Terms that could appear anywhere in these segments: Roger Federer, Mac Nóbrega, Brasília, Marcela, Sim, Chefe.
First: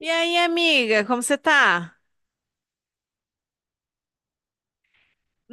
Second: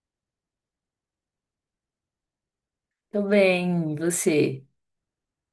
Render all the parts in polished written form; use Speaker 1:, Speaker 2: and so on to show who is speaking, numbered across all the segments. Speaker 1: E aí, amiga, como você tá?
Speaker 2: Tô bem, e você?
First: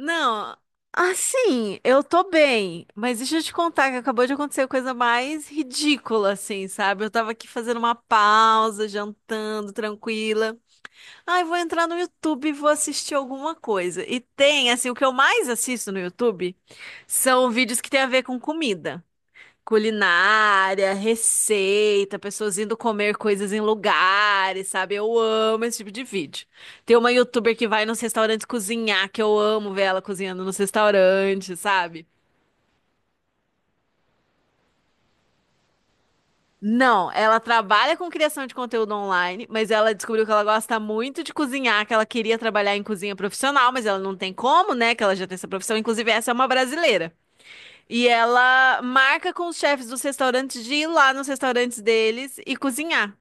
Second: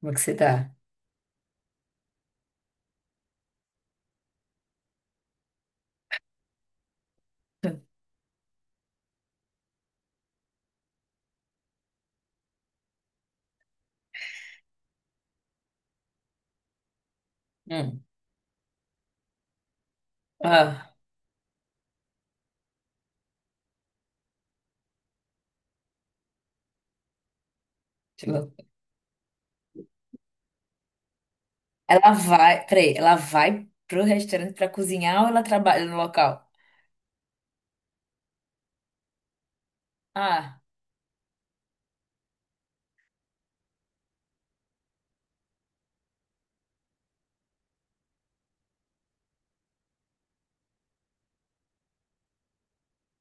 Speaker 2: Como é que você tá?
Speaker 1: assim, eu tô bem, mas deixa eu te contar que acabou de acontecer a coisa mais ridícula, assim, sabe? Eu tava aqui fazendo uma pausa, jantando, tranquila. Ai, vou entrar no YouTube e vou assistir alguma coisa. E tem, assim, o que eu mais assisto no YouTube são vídeos que tem
Speaker 2: Hum.
Speaker 1: a ver com comida.
Speaker 2: Ah,
Speaker 1: Culinária, receita, pessoas indo comer coisas em lugares, sabe? Eu amo esse tipo de vídeo. Tem uma youtuber que vai nos
Speaker 2: que
Speaker 1: restaurantes
Speaker 2: lou-
Speaker 1: cozinhar, que eu amo ver ela cozinhando nos restaurantes, sabe?
Speaker 2: ela vai, peraí, ela vai pro restaurante pra cozinhar ou ela trabalha no local?
Speaker 1: Não, ela trabalha com criação de conteúdo online, mas ela descobriu que ela
Speaker 2: Ah,
Speaker 1: gosta muito de cozinhar, que ela queria trabalhar em cozinha profissional, mas ela não tem como, né? Que ela já tem essa profissão. Inclusive, essa é uma brasileira. E ela marca com os chefes dos restaurantes de ir lá nos restaurantes deles e cozinhar.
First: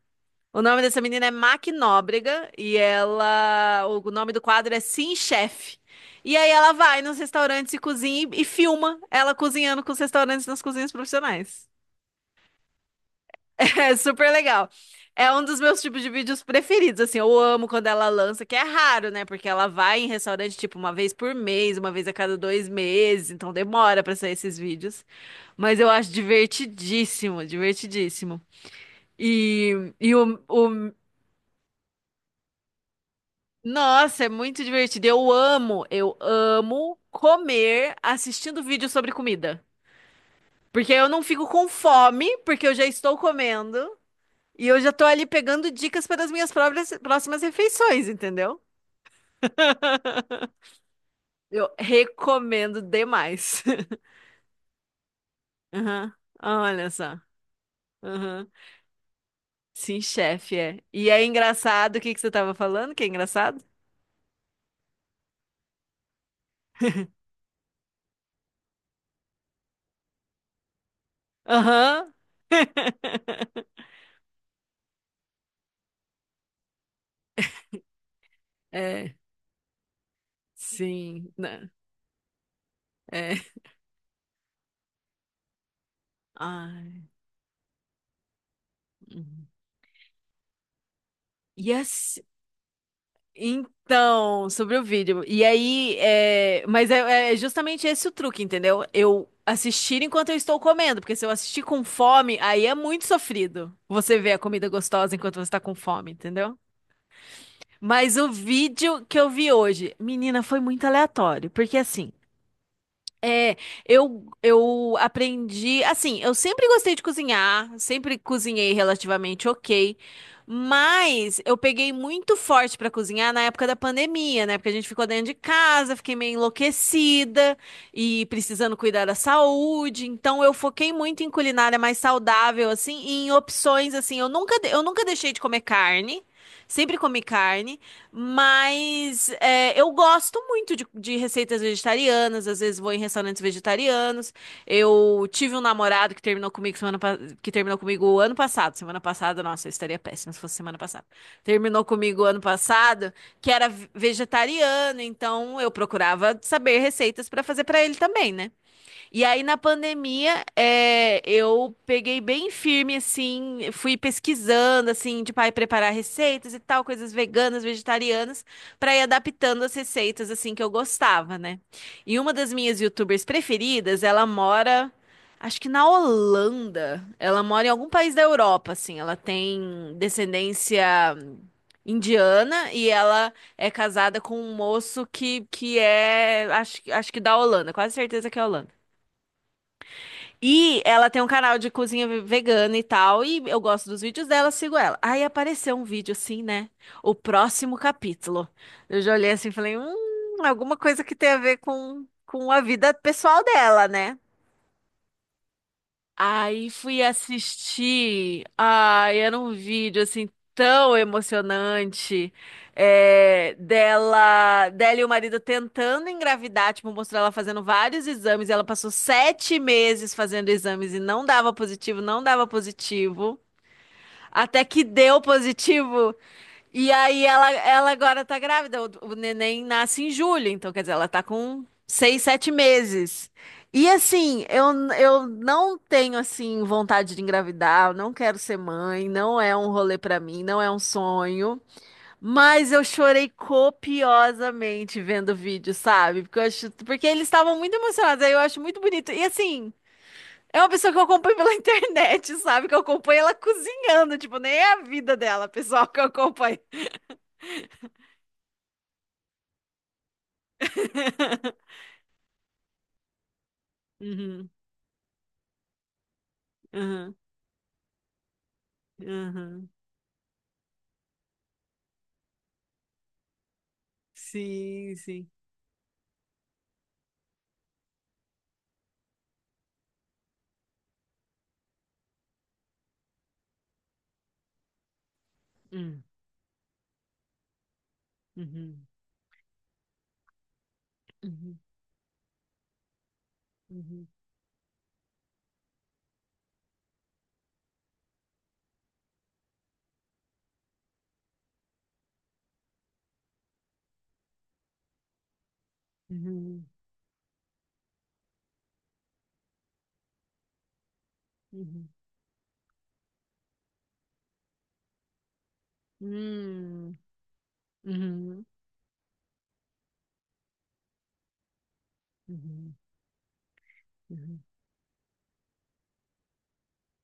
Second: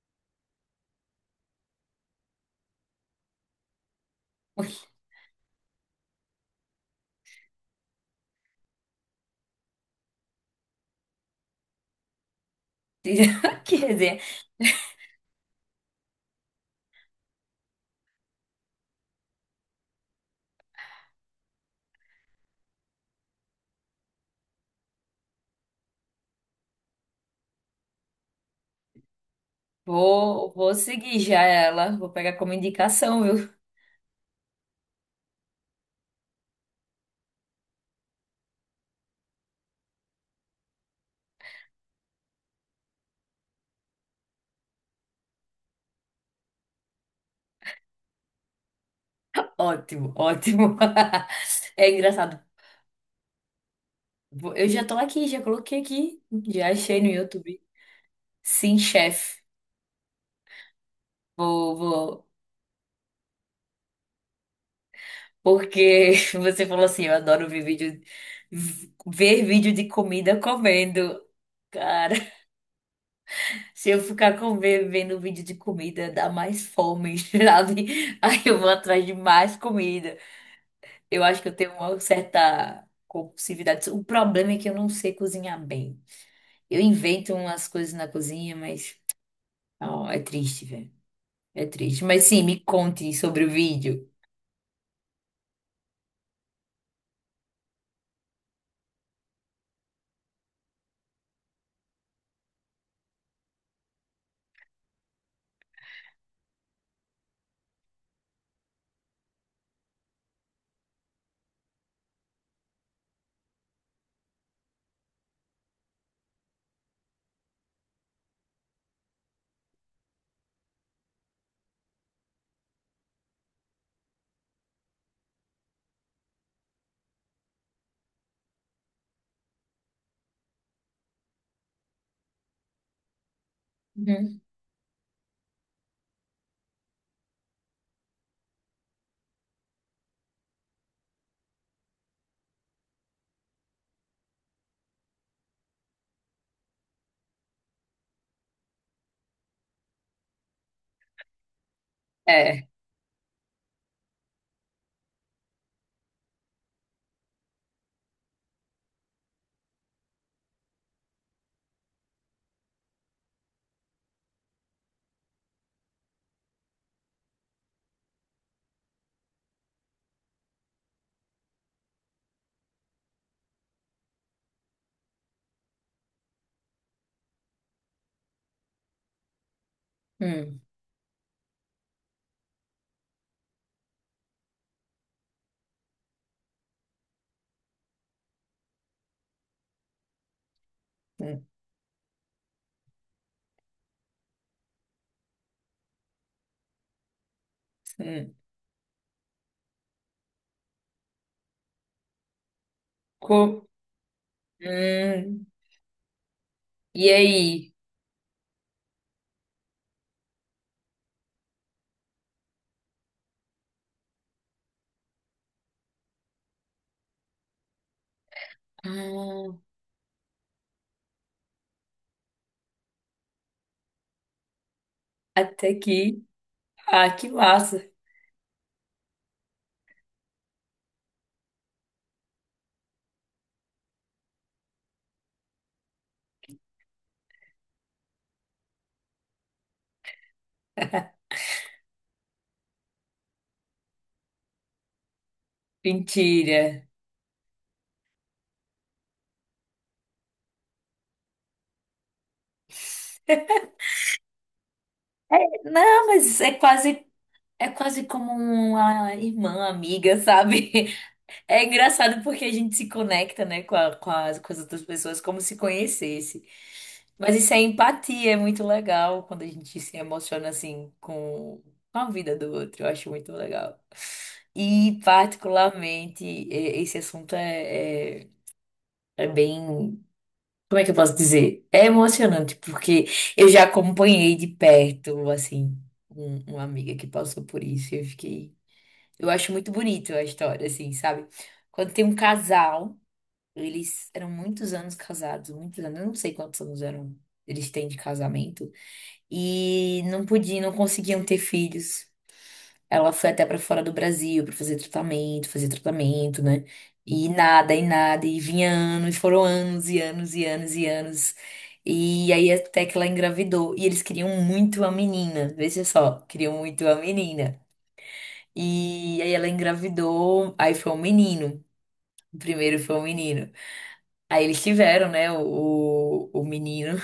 Speaker 1: O nome dessa menina é Mac Nóbrega e ela, o nome do quadro é Sim, Chefe. E aí ela vai nos restaurantes e cozinha e filma ela cozinhando com os restaurantes nas cozinhas profissionais.
Speaker 2: que
Speaker 1: É
Speaker 2: resenha.
Speaker 1: super legal. É um dos meus tipos de vídeos preferidos, assim, eu amo quando ela lança, que é raro, né? Porque ela vai em restaurante, tipo, uma vez por mês, uma vez a cada 2 meses, então demora pra sair esses vídeos. Mas eu acho divertidíssimo, divertidíssimo. E
Speaker 2: Vou,
Speaker 1: o
Speaker 2: vou seguir já ela, vou pegar como indicação, viu?
Speaker 1: Nossa, é muito divertido. Eu amo comer assistindo vídeo sobre comida. Porque eu não fico com fome, porque eu já estou comendo e eu já estou ali pegando dicas para as minhas próximas refeições, entendeu?
Speaker 2: Ótimo, ótimo.
Speaker 1: Eu
Speaker 2: É engraçado.
Speaker 1: recomendo demais.
Speaker 2: Eu já tô aqui, já coloquei
Speaker 1: Aham,
Speaker 2: aqui, já
Speaker 1: olha
Speaker 2: achei no
Speaker 1: só.
Speaker 2: YouTube.
Speaker 1: Aham.
Speaker 2: Sim, chefe.
Speaker 1: Sim, chefe, é. E é
Speaker 2: Vou,
Speaker 1: engraçado, o que que
Speaker 2: vou.
Speaker 1: você estava falando que é engraçado?
Speaker 2: Porque você falou assim, eu adoro ver vídeo, ver vídeo de comida comendo.
Speaker 1: Aham.
Speaker 2: Cara, se eu ficar com, vendo vídeo de comida, dá mais fome, sabe? Aí eu vou atrás de
Speaker 1: É,
Speaker 2: mais comida. Eu
Speaker 1: sim,
Speaker 2: acho que eu
Speaker 1: né?
Speaker 2: tenho uma certa
Speaker 1: É.
Speaker 2: compulsividade. O problema é que eu não sei cozinhar bem. Eu
Speaker 1: Ah.
Speaker 2: invento umas coisas na cozinha, mas
Speaker 1: Uhum.
Speaker 2: ó, é triste, velho. É triste.
Speaker 1: Yes.
Speaker 2: Mas sim, me conte sobre o vídeo.
Speaker 1: Então, sobre o vídeo. E aí, mas é justamente esse o truque, entendeu? Eu assistir enquanto eu estou comendo, porque se eu assistir com fome, aí é muito sofrido. Você vê a comida gostosa enquanto você está com fome, entendeu? Mas o vídeo que eu vi hoje, menina, foi muito aleatório, porque assim, é, eu aprendi, assim, eu sempre gostei de cozinhar, sempre cozinhei relativamente ok, mas eu peguei muito forte pra cozinhar na época da pandemia, né? Porque a gente ficou dentro de casa, fiquei meio enlouquecida e precisando cuidar da saúde, então eu foquei muito em culinária mais saudável, assim, e em opções, assim, eu
Speaker 2: Uhum.
Speaker 1: nunca, de- eu nunca deixei de comer carne, sempre comi carne, mas eu gosto muito de receitas vegetarianas, às vezes vou em restaurantes vegetarianos. Eu tive um namorado que terminou comigo que terminou comigo o ano passado. Semana passada, nossa, eu estaria péssima se fosse semana passada. Terminou comigo o ano
Speaker 2: É.
Speaker 1: passado, que era vegetariano, então eu procurava saber receitas pra fazer pra ele também, né? E aí, na pandemia, eu peguei bem firme, assim, fui pesquisando, assim, de aí preparar receitas e tal, coisas veganas, vegetarianas, para ir adaptando as receitas, assim, que eu gostava, né? E uma das minhas YouTubers preferidas, ela mora, acho que na Holanda, ela mora em algum país da Europa, assim, ela tem
Speaker 2: Hum,
Speaker 1: descendência indiana e ela é casada com um moço que é, acho, acho que da Holanda, quase certeza que é holanda. E ela tem um
Speaker 2: hum,
Speaker 1: canal de cozinha vegana e tal, e eu gosto dos vídeos dela, sigo ela. Aí apareceu um vídeo assim, né? O próximo
Speaker 2: hum.
Speaker 1: capítulo. Eu já olhei assim e falei, alguma coisa que tem a ver com a vida pessoal
Speaker 2: Co-
Speaker 1: dela, né?
Speaker 2: hum.
Speaker 1: Aí fui
Speaker 2: E aí?
Speaker 1: assistir. Ai, era um vídeo assim tão emocionante, dela e o marido tentando engravidar, tipo, mostrou ela fazendo vários exames. Ela passou
Speaker 2: Ah,
Speaker 1: 7 meses fazendo exames e não dava positivo, não dava positivo, até que deu
Speaker 2: até
Speaker 1: positivo.
Speaker 2: aqui.
Speaker 1: E
Speaker 2: Ah,
Speaker 1: aí
Speaker 2: que
Speaker 1: ela,
Speaker 2: massa.
Speaker 1: ela agora tá grávida. O neném nasce em julho, então quer dizer, ela tá com 6, 7 meses. E assim, eu não tenho assim vontade de engravidar, eu não quero ser mãe, não é um rolê pra mim, não é um sonho, mas eu chorei copiosamente vendo o vídeo, sabe? Porque eu
Speaker 2: Mentira.
Speaker 1: acho, porque eles estavam muito emocionados, aí eu acho muito bonito. E assim, é uma pessoa que eu acompanho pela internet, sabe? Que eu acompanho ela cozinhando, tipo, nem é a vida dela, pessoal, que eu
Speaker 2: Não, mas
Speaker 1: acompanho.
Speaker 2: é quase como uma irmã, amiga, sabe? É engraçado porque a gente se conecta, né,
Speaker 1: Uhum,
Speaker 2: com as outras pessoas como se conhecesse.
Speaker 1: uhum,
Speaker 2: Mas isso é empatia, é muito legal quando a
Speaker 1: uhum.
Speaker 2: gente se emociona assim com a vida do outro. Eu acho muito legal.
Speaker 1: Sim,
Speaker 2: E
Speaker 1: sim.
Speaker 2: particularmente, esse assunto é, é, é bem. Como é que eu posso dizer? É emocionante, porque eu já acompanhei de perto, assim,
Speaker 1: Hum.
Speaker 2: uma amiga que passou por isso. Eu fiquei.
Speaker 1: Uhum,
Speaker 2: Eu acho muito bonito a história, assim, sabe?
Speaker 1: uhum,
Speaker 2: Quando tem um casal,
Speaker 1: uhum,
Speaker 2: eles eram muitos anos casados, muitos anos, eu não sei quantos anos eram, eles têm de casamento, e não podiam, não conseguiam ter filhos. Ela foi até pra fora do Brasil pra fazer tratamento, né?
Speaker 1: uhum,
Speaker 2: E nada, e nada, e vinha anos, foram anos e anos e anos e anos.
Speaker 1: uhum.
Speaker 2: E aí até que ela engravidou. E eles queriam muito a menina, veja só, queriam muito
Speaker 1: Hum,
Speaker 2: a menina.
Speaker 1: uhum,
Speaker 2: E aí ela engravidou, aí foi um menino. O
Speaker 1: uhum,
Speaker 2: primeiro foi um menino.
Speaker 1: uhum.
Speaker 2: Aí eles tiveram, né, o menino.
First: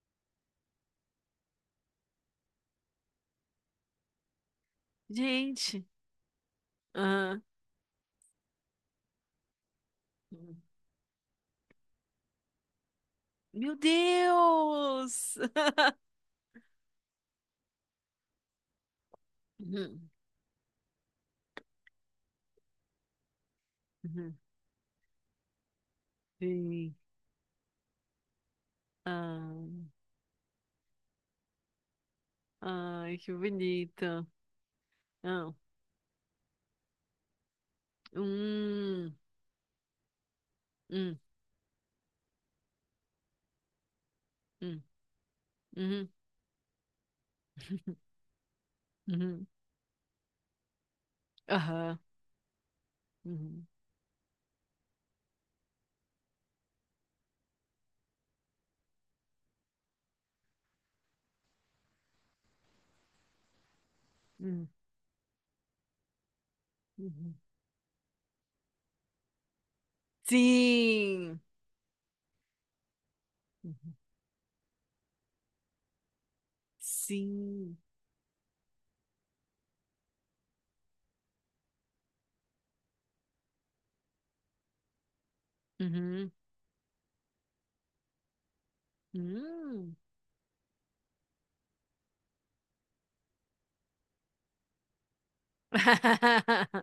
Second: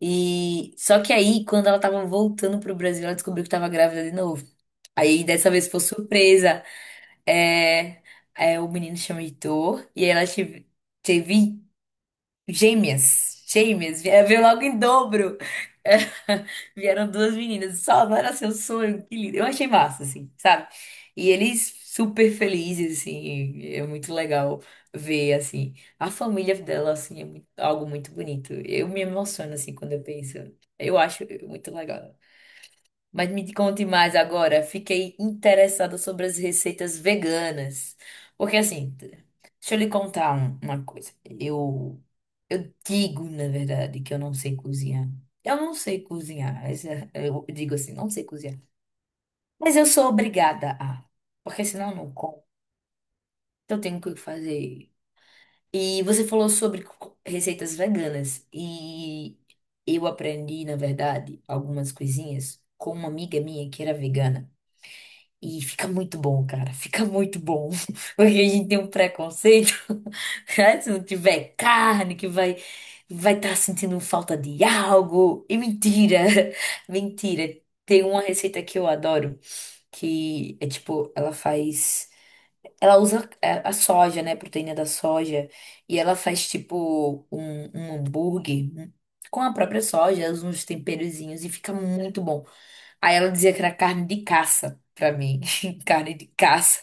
Speaker 2: E só que aí, quando ela tava voltando pro Brasil, ela descobriu que tava grávida de novo. Aí dessa vez foi
Speaker 1: Gente,
Speaker 2: surpresa.
Speaker 1: ah,
Speaker 2: É, é, o menino chama Heitor e aí ela
Speaker 1: uhum.
Speaker 2: teve, teve gêmeas.
Speaker 1: Meu
Speaker 2: Gêmeas, veio logo em
Speaker 1: Deus!
Speaker 2: dobro. É, vieram duas meninas. Só não era seu sonho, que lindo. Eu achei massa,
Speaker 1: Uhum,
Speaker 2: assim, sabe? E eles super felizes, assim, é muito
Speaker 1: uhum.
Speaker 2: legal ver, assim, a família dela,
Speaker 1: Sim.
Speaker 2: assim, é algo muito bonito. Eu me
Speaker 1: Ah,
Speaker 2: emociono, assim, quando eu penso. Eu acho muito legal.
Speaker 1: ai,
Speaker 2: Mas
Speaker 1: que
Speaker 2: me conte mais
Speaker 1: bonito.
Speaker 2: agora. Fiquei
Speaker 1: Ah,
Speaker 2: interessada sobre as receitas veganas. Porque assim,
Speaker 1: hum,
Speaker 2: deixa eu lhe contar uma coisa.
Speaker 1: hum,
Speaker 2: Eu digo, na verdade, que eu não sei
Speaker 1: hum,
Speaker 2: cozinhar. Eu não sei
Speaker 1: uhum,
Speaker 2: cozinhar. Eu digo assim, não sei cozinhar.
Speaker 1: uhum,
Speaker 2: Mas eu sou obrigada a. Porque senão eu
Speaker 1: aham,
Speaker 2: não como.
Speaker 1: uhum,
Speaker 2: Então eu tenho que fazer. E você falou sobre receitas veganas. E eu aprendi, na verdade, algumas coisinhas com uma amiga minha que era vegana.
Speaker 1: uhum,
Speaker 2: E fica muito bom, cara. Fica
Speaker 1: uhum.
Speaker 2: muito bom. Porque a gente tem um preconceito. né? Se não
Speaker 1: Sim!
Speaker 2: tiver carne, que vai vai estar
Speaker 1: Uhum.
Speaker 2: sentindo falta de algo. E mentira. Mentira.
Speaker 1: Sim.
Speaker 2: Tem uma receita que eu adoro, que é tipo, ela faz. Ela usa é, a soja, né? a Proteína da soja. E ela
Speaker 1: Uhum.
Speaker 2: faz tipo um, um hambúrguer com a própria
Speaker 1: Hum.
Speaker 2: soja, usa uns temperozinhos e fica muito bom. Aí ela dizia que era carne de caça pra mim, carne de caça.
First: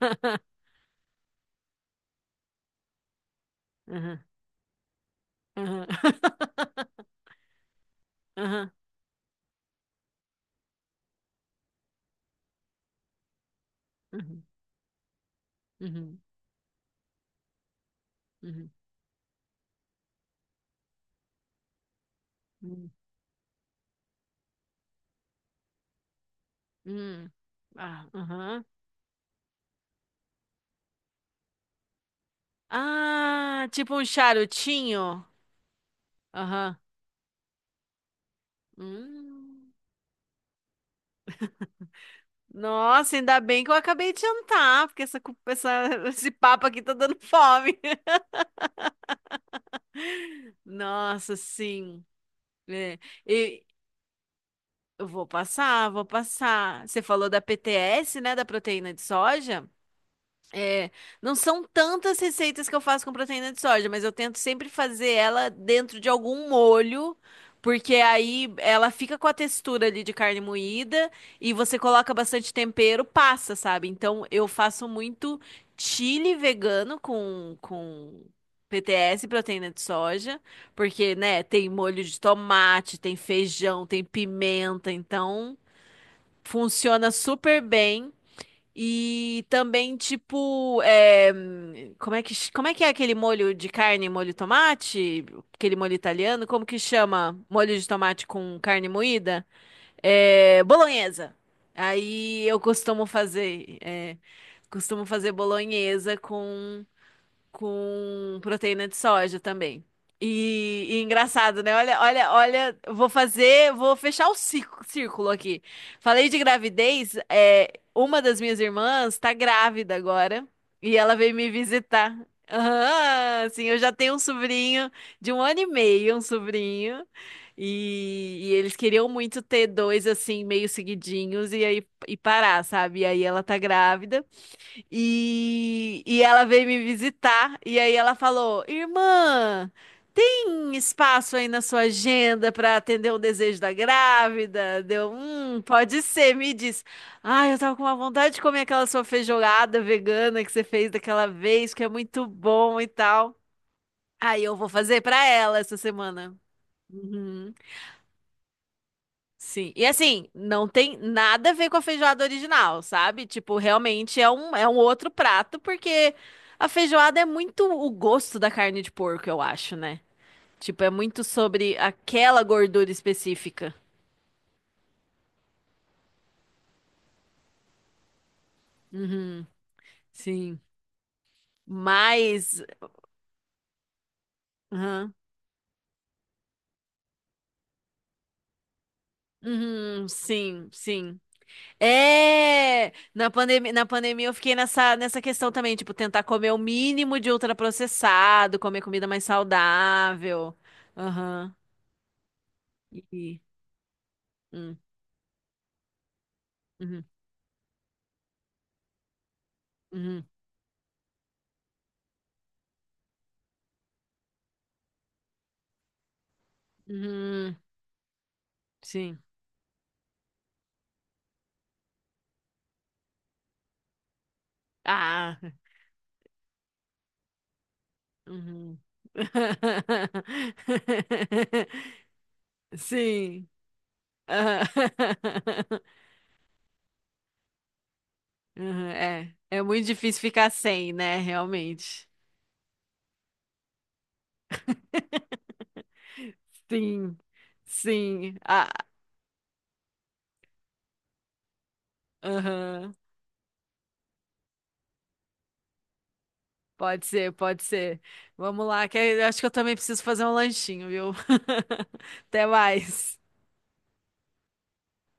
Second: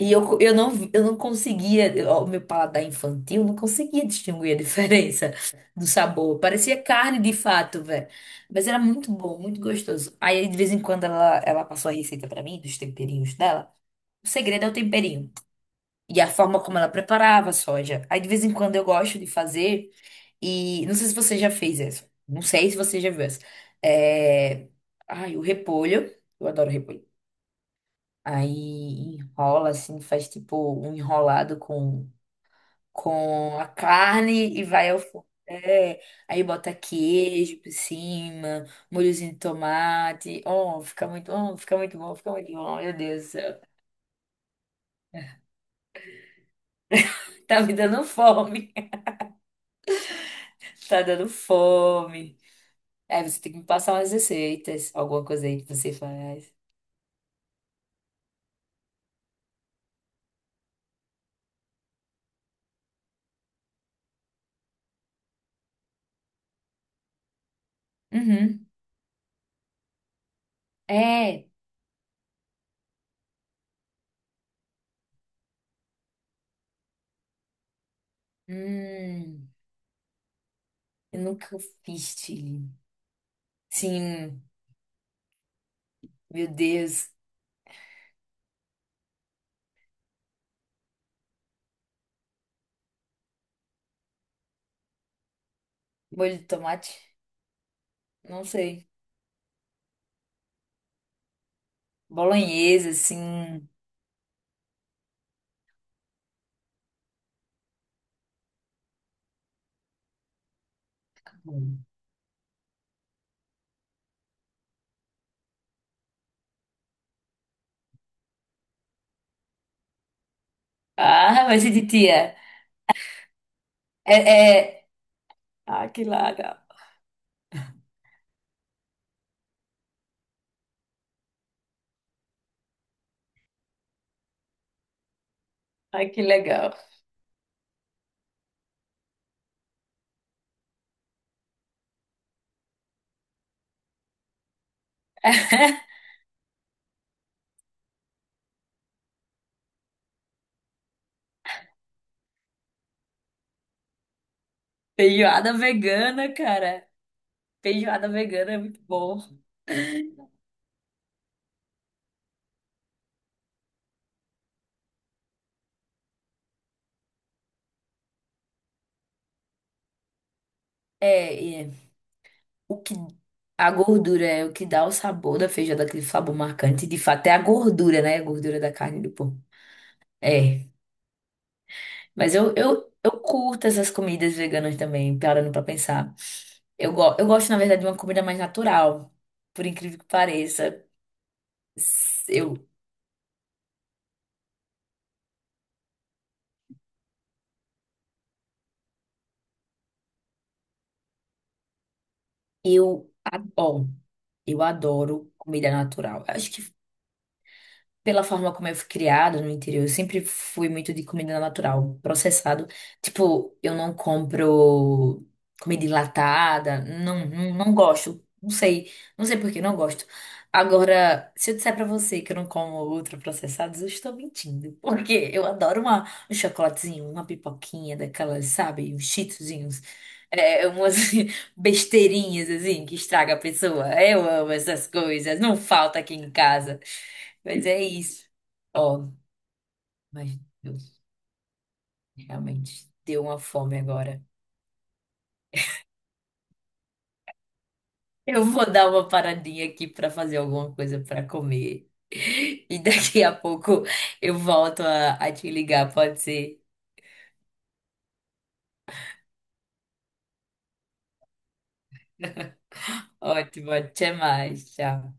Speaker 2: E eu não conseguia, ó, o meu paladar infantil não conseguia
Speaker 1: Uhum.
Speaker 2: distinguir a diferença
Speaker 1: Uhum.
Speaker 2: do sabor. Parecia carne de fato, velho. Mas
Speaker 1: Uhum.
Speaker 2: era muito bom, muito gostoso. Aí de vez em quando ela passou a receita pra mim, dos temperinhos dela. O segredo é o temperinho.
Speaker 1: Uhum.
Speaker 2: E
Speaker 1: Uhum.
Speaker 2: a forma como ela preparava a soja. Aí de vez em
Speaker 1: Uhum.
Speaker 2: quando eu gosto de fazer. E não sei se você já fez essa. Não sei se
Speaker 1: Uhum.
Speaker 2: você já viu essa. É... Ai, o repolho. Eu adoro repolho.
Speaker 1: Uhum. Ah, uhum.
Speaker 2: Aí enrola assim, faz tipo um enrolado com a
Speaker 1: Ah, tipo um
Speaker 2: carne e vai ao
Speaker 1: charutinho.
Speaker 2: forno. É, aí bota
Speaker 1: Aham.
Speaker 2: queijo por cima, molhozinho de
Speaker 1: Hum.
Speaker 2: tomate. Oh, fica muito bom, fica muito bom. Meu
Speaker 1: Nossa,
Speaker 2: Deus do
Speaker 1: ainda
Speaker 2: céu.
Speaker 1: bem que eu acabei de jantar, porque esse papo aqui tá dando
Speaker 2: Tá me
Speaker 1: fome.
Speaker 2: dando fome. Tá dando
Speaker 1: Nossa, sim.
Speaker 2: fome.
Speaker 1: É.
Speaker 2: É, você tem que
Speaker 1: E
Speaker 2: me passar umas receitas,
Speaker 1: eu
Speaker 2: alguma
Speaker 1: vou
Speaker 2: coisa aí que
Speaker 1: passar,
Speaker 2: você
Speaker 1: vou
Speaker 2: faz.
Speaker 1: passar. Você falou da PTS, né, da proteína de soja? É, não são tantas receitas que eu faço com proteína de soja, mas eu tento sempre fazer ela dentro de algum molho, porque aí
Speaker 2: Uhum.
Speaker 1: ela fica com a textura ali de carne moída
Speaker 2: É.
Speaker 1: e você coloca bastante tempero, passa, sabe? Então eu faço muito chili vegano com, PTS,
Speaker 2: Hum,
Speaker 1: proteína de soja, porque,
Speaker 2: eu
Speaker 1: né,
Speaker 2: nunca
Speaker 1: tem molho
Speaker 2: fiz
Speaker 1: de
Speaker 2: chili.
Speaker 1: tomate, tem feijão, tem
Speaker 2: Sim,
Speaker 1: pimenta, então
Speaker 2: meu Deus.
Speaker 1: funciona super bem. E também, tipo, como é que é aquele molho de carne, molho tomate? Aquele molho
Speaker 2: Molho de
Speaker 1: italiano, como que
Speaker 2: tomate?
Speaker 1: chama? Molho de tomate
Speaker 2: Não
Speaker 1: com
Speaker 2: sei.
Speaker 1: carne moída? É, bolonhesa. Aí eu
Speaker 2: Bolonhesa,
Speaker 1: costumo
Speaker 2: assim.
Speaker 1: fazer, é, costumo fazer bolonhesa com proteína de soja também. E engraçado, né? Olha, olha, olha, eu vou fazer, vou fechar o círculo aqui. Falei de gravidez, uma das minhas irmãs tá grávida agora e ela veio
Speaker 2: Ah,
Speaker 1: me
Speaker 2: vai ser de
Speaker 1: visitar.
Speaker 2: tia.
Speaker 1: Aham, sim, eu já tenho
Speaker 2: É,
Speaker 1: um
Speaker 2: é.
Speaker 1: sobrinho de um ano e
Speaker 2: Ah, que
Speaker 1: meio, um
Speaker 2: legal.
Speaker 1: sobrinho, e eles queriam muito ter dois assim, meio seguidinhos, e aí e parar, sabe? E aí ela tá grávida. E,
Speaker 2: Ah,
Speaker 1: e
Speaker 2: que
Speaker 1: ela veio
Speaker 2: legal.
Speaker 1: me visitar e aí ela falou: Irmã, tem espaço aí na sua agenda para atender o desejo da grávida? Deu, pode ser, me diz. Ai, eu tava com uma vontade de comer aquela sua feijoada vegana que você fez daquela vez, que é muito bom e tal. Aí eu vou fazer para
Speaker 2: Feijoada
Speaker 1: ela essa
Speaker 2: vegana,
Speaker 1: semana.
Speaker 2: cara.
Speaker 1: Uhum.
Speaker 2: Feijoada vegana é muito bom.
Speaker 1: Sim. E assim, não tem nada a ver com a feijoada original, sabe? Tipo, realmente é um outro prato, porque a feijoada é muito o gosto da carne de porco, eu acho, né? Tipo, é muito
Speaker 2: É,
Speaker 1: sobre aquela
Speaker 2: o
Speaker 1: gordura
Speaker 2: que a
Speaker 1: específica.
Speaker 2: gordura é o que dá o sabor da feijoada, aquele sabor marcante. De fato, é a gordura, né? A gordura da carne do porco.
Speaker 1: Uhum, sim.
Speaker 2: É. Mas
Speaker 1: Mas.
Speaker 2: eu curto essas comidas veganas
Speaker 1: Aham.
Speaker 2: também, parando pra pensar. Eu gosto, na verdade, de uma comida mais natural, por incrível que
Speaker 1: Uhum, sim,
Speaker 2: pareça.
Speaker 1: sim.
Speaker 2: Eu,
Speaker 1: É, na pandemia eu fiquei nessa questão também, tipo, tentar comer o mínimo de ultraprocessado, comer comida mais saudável. Aham. E,
Speaker 2: ó, eu
Speaker 1: hum,
Speaker 2: adoro comida natural. Acho que
Speaker 1: uhum,
Speaker 2: pela forma como eu fui criada no interior, eu sempre
Speaker 1: uhum,
Speaker 2: fui muito de comida natural, processado. Tipo, eu não compro comida enlatada, não, não,
Speaker 1: uhum,
Speaker 2: não gosto. Não sei,
Speaker 1: sim.
Speaker 2: não sei por que não gosto. Agora, se eu disser pra você que eu não como ultraprocessados, eu estou mentindo. Porque
Speaker 1: Ah,
Speaker 2: eu adoro uma, um chocolatezinho, uma pipoquinha daquelas,
Speaker 1: uhum.
Speaker 2: sabe? Uns cheetozinhos. É, umas besteirinhas, assim, que estraga a
Speaker 1: Sim.
Speaker 2: pessoa. Eu amo
Speaker 1: Ah.
Speaker 2: essas coisas. Não falta aqui em casa. Mas é isso.
Speaker 1: Uhum.
Speaker 2: Ó,
Speaker 1: É, é muito difícil
Speaker 2: mas
Speaker 1: ficar
Speaker 2: eu
Speaker 1: sem, né? Realmente.
Speaker 2: realmente deu uma fome agora.
Speaker 1: Sim, sim.
Speaker 2: Eu
Speaker 1: Ah,
Speaker 2: vou dar uma paradinha aqui para fazer alguma coisa para comer. E
Speaker 1: aham.
Speaker 2: daqui a pouco eu volto a te ligar, pode ser?
Speaker 1: Pode ser, pode ser. Vamos lá, que eu acho que eu também preciso fazer um lanchinho, viu? Até mais.
Speaker 2: Ótimo, até mais. Tchau.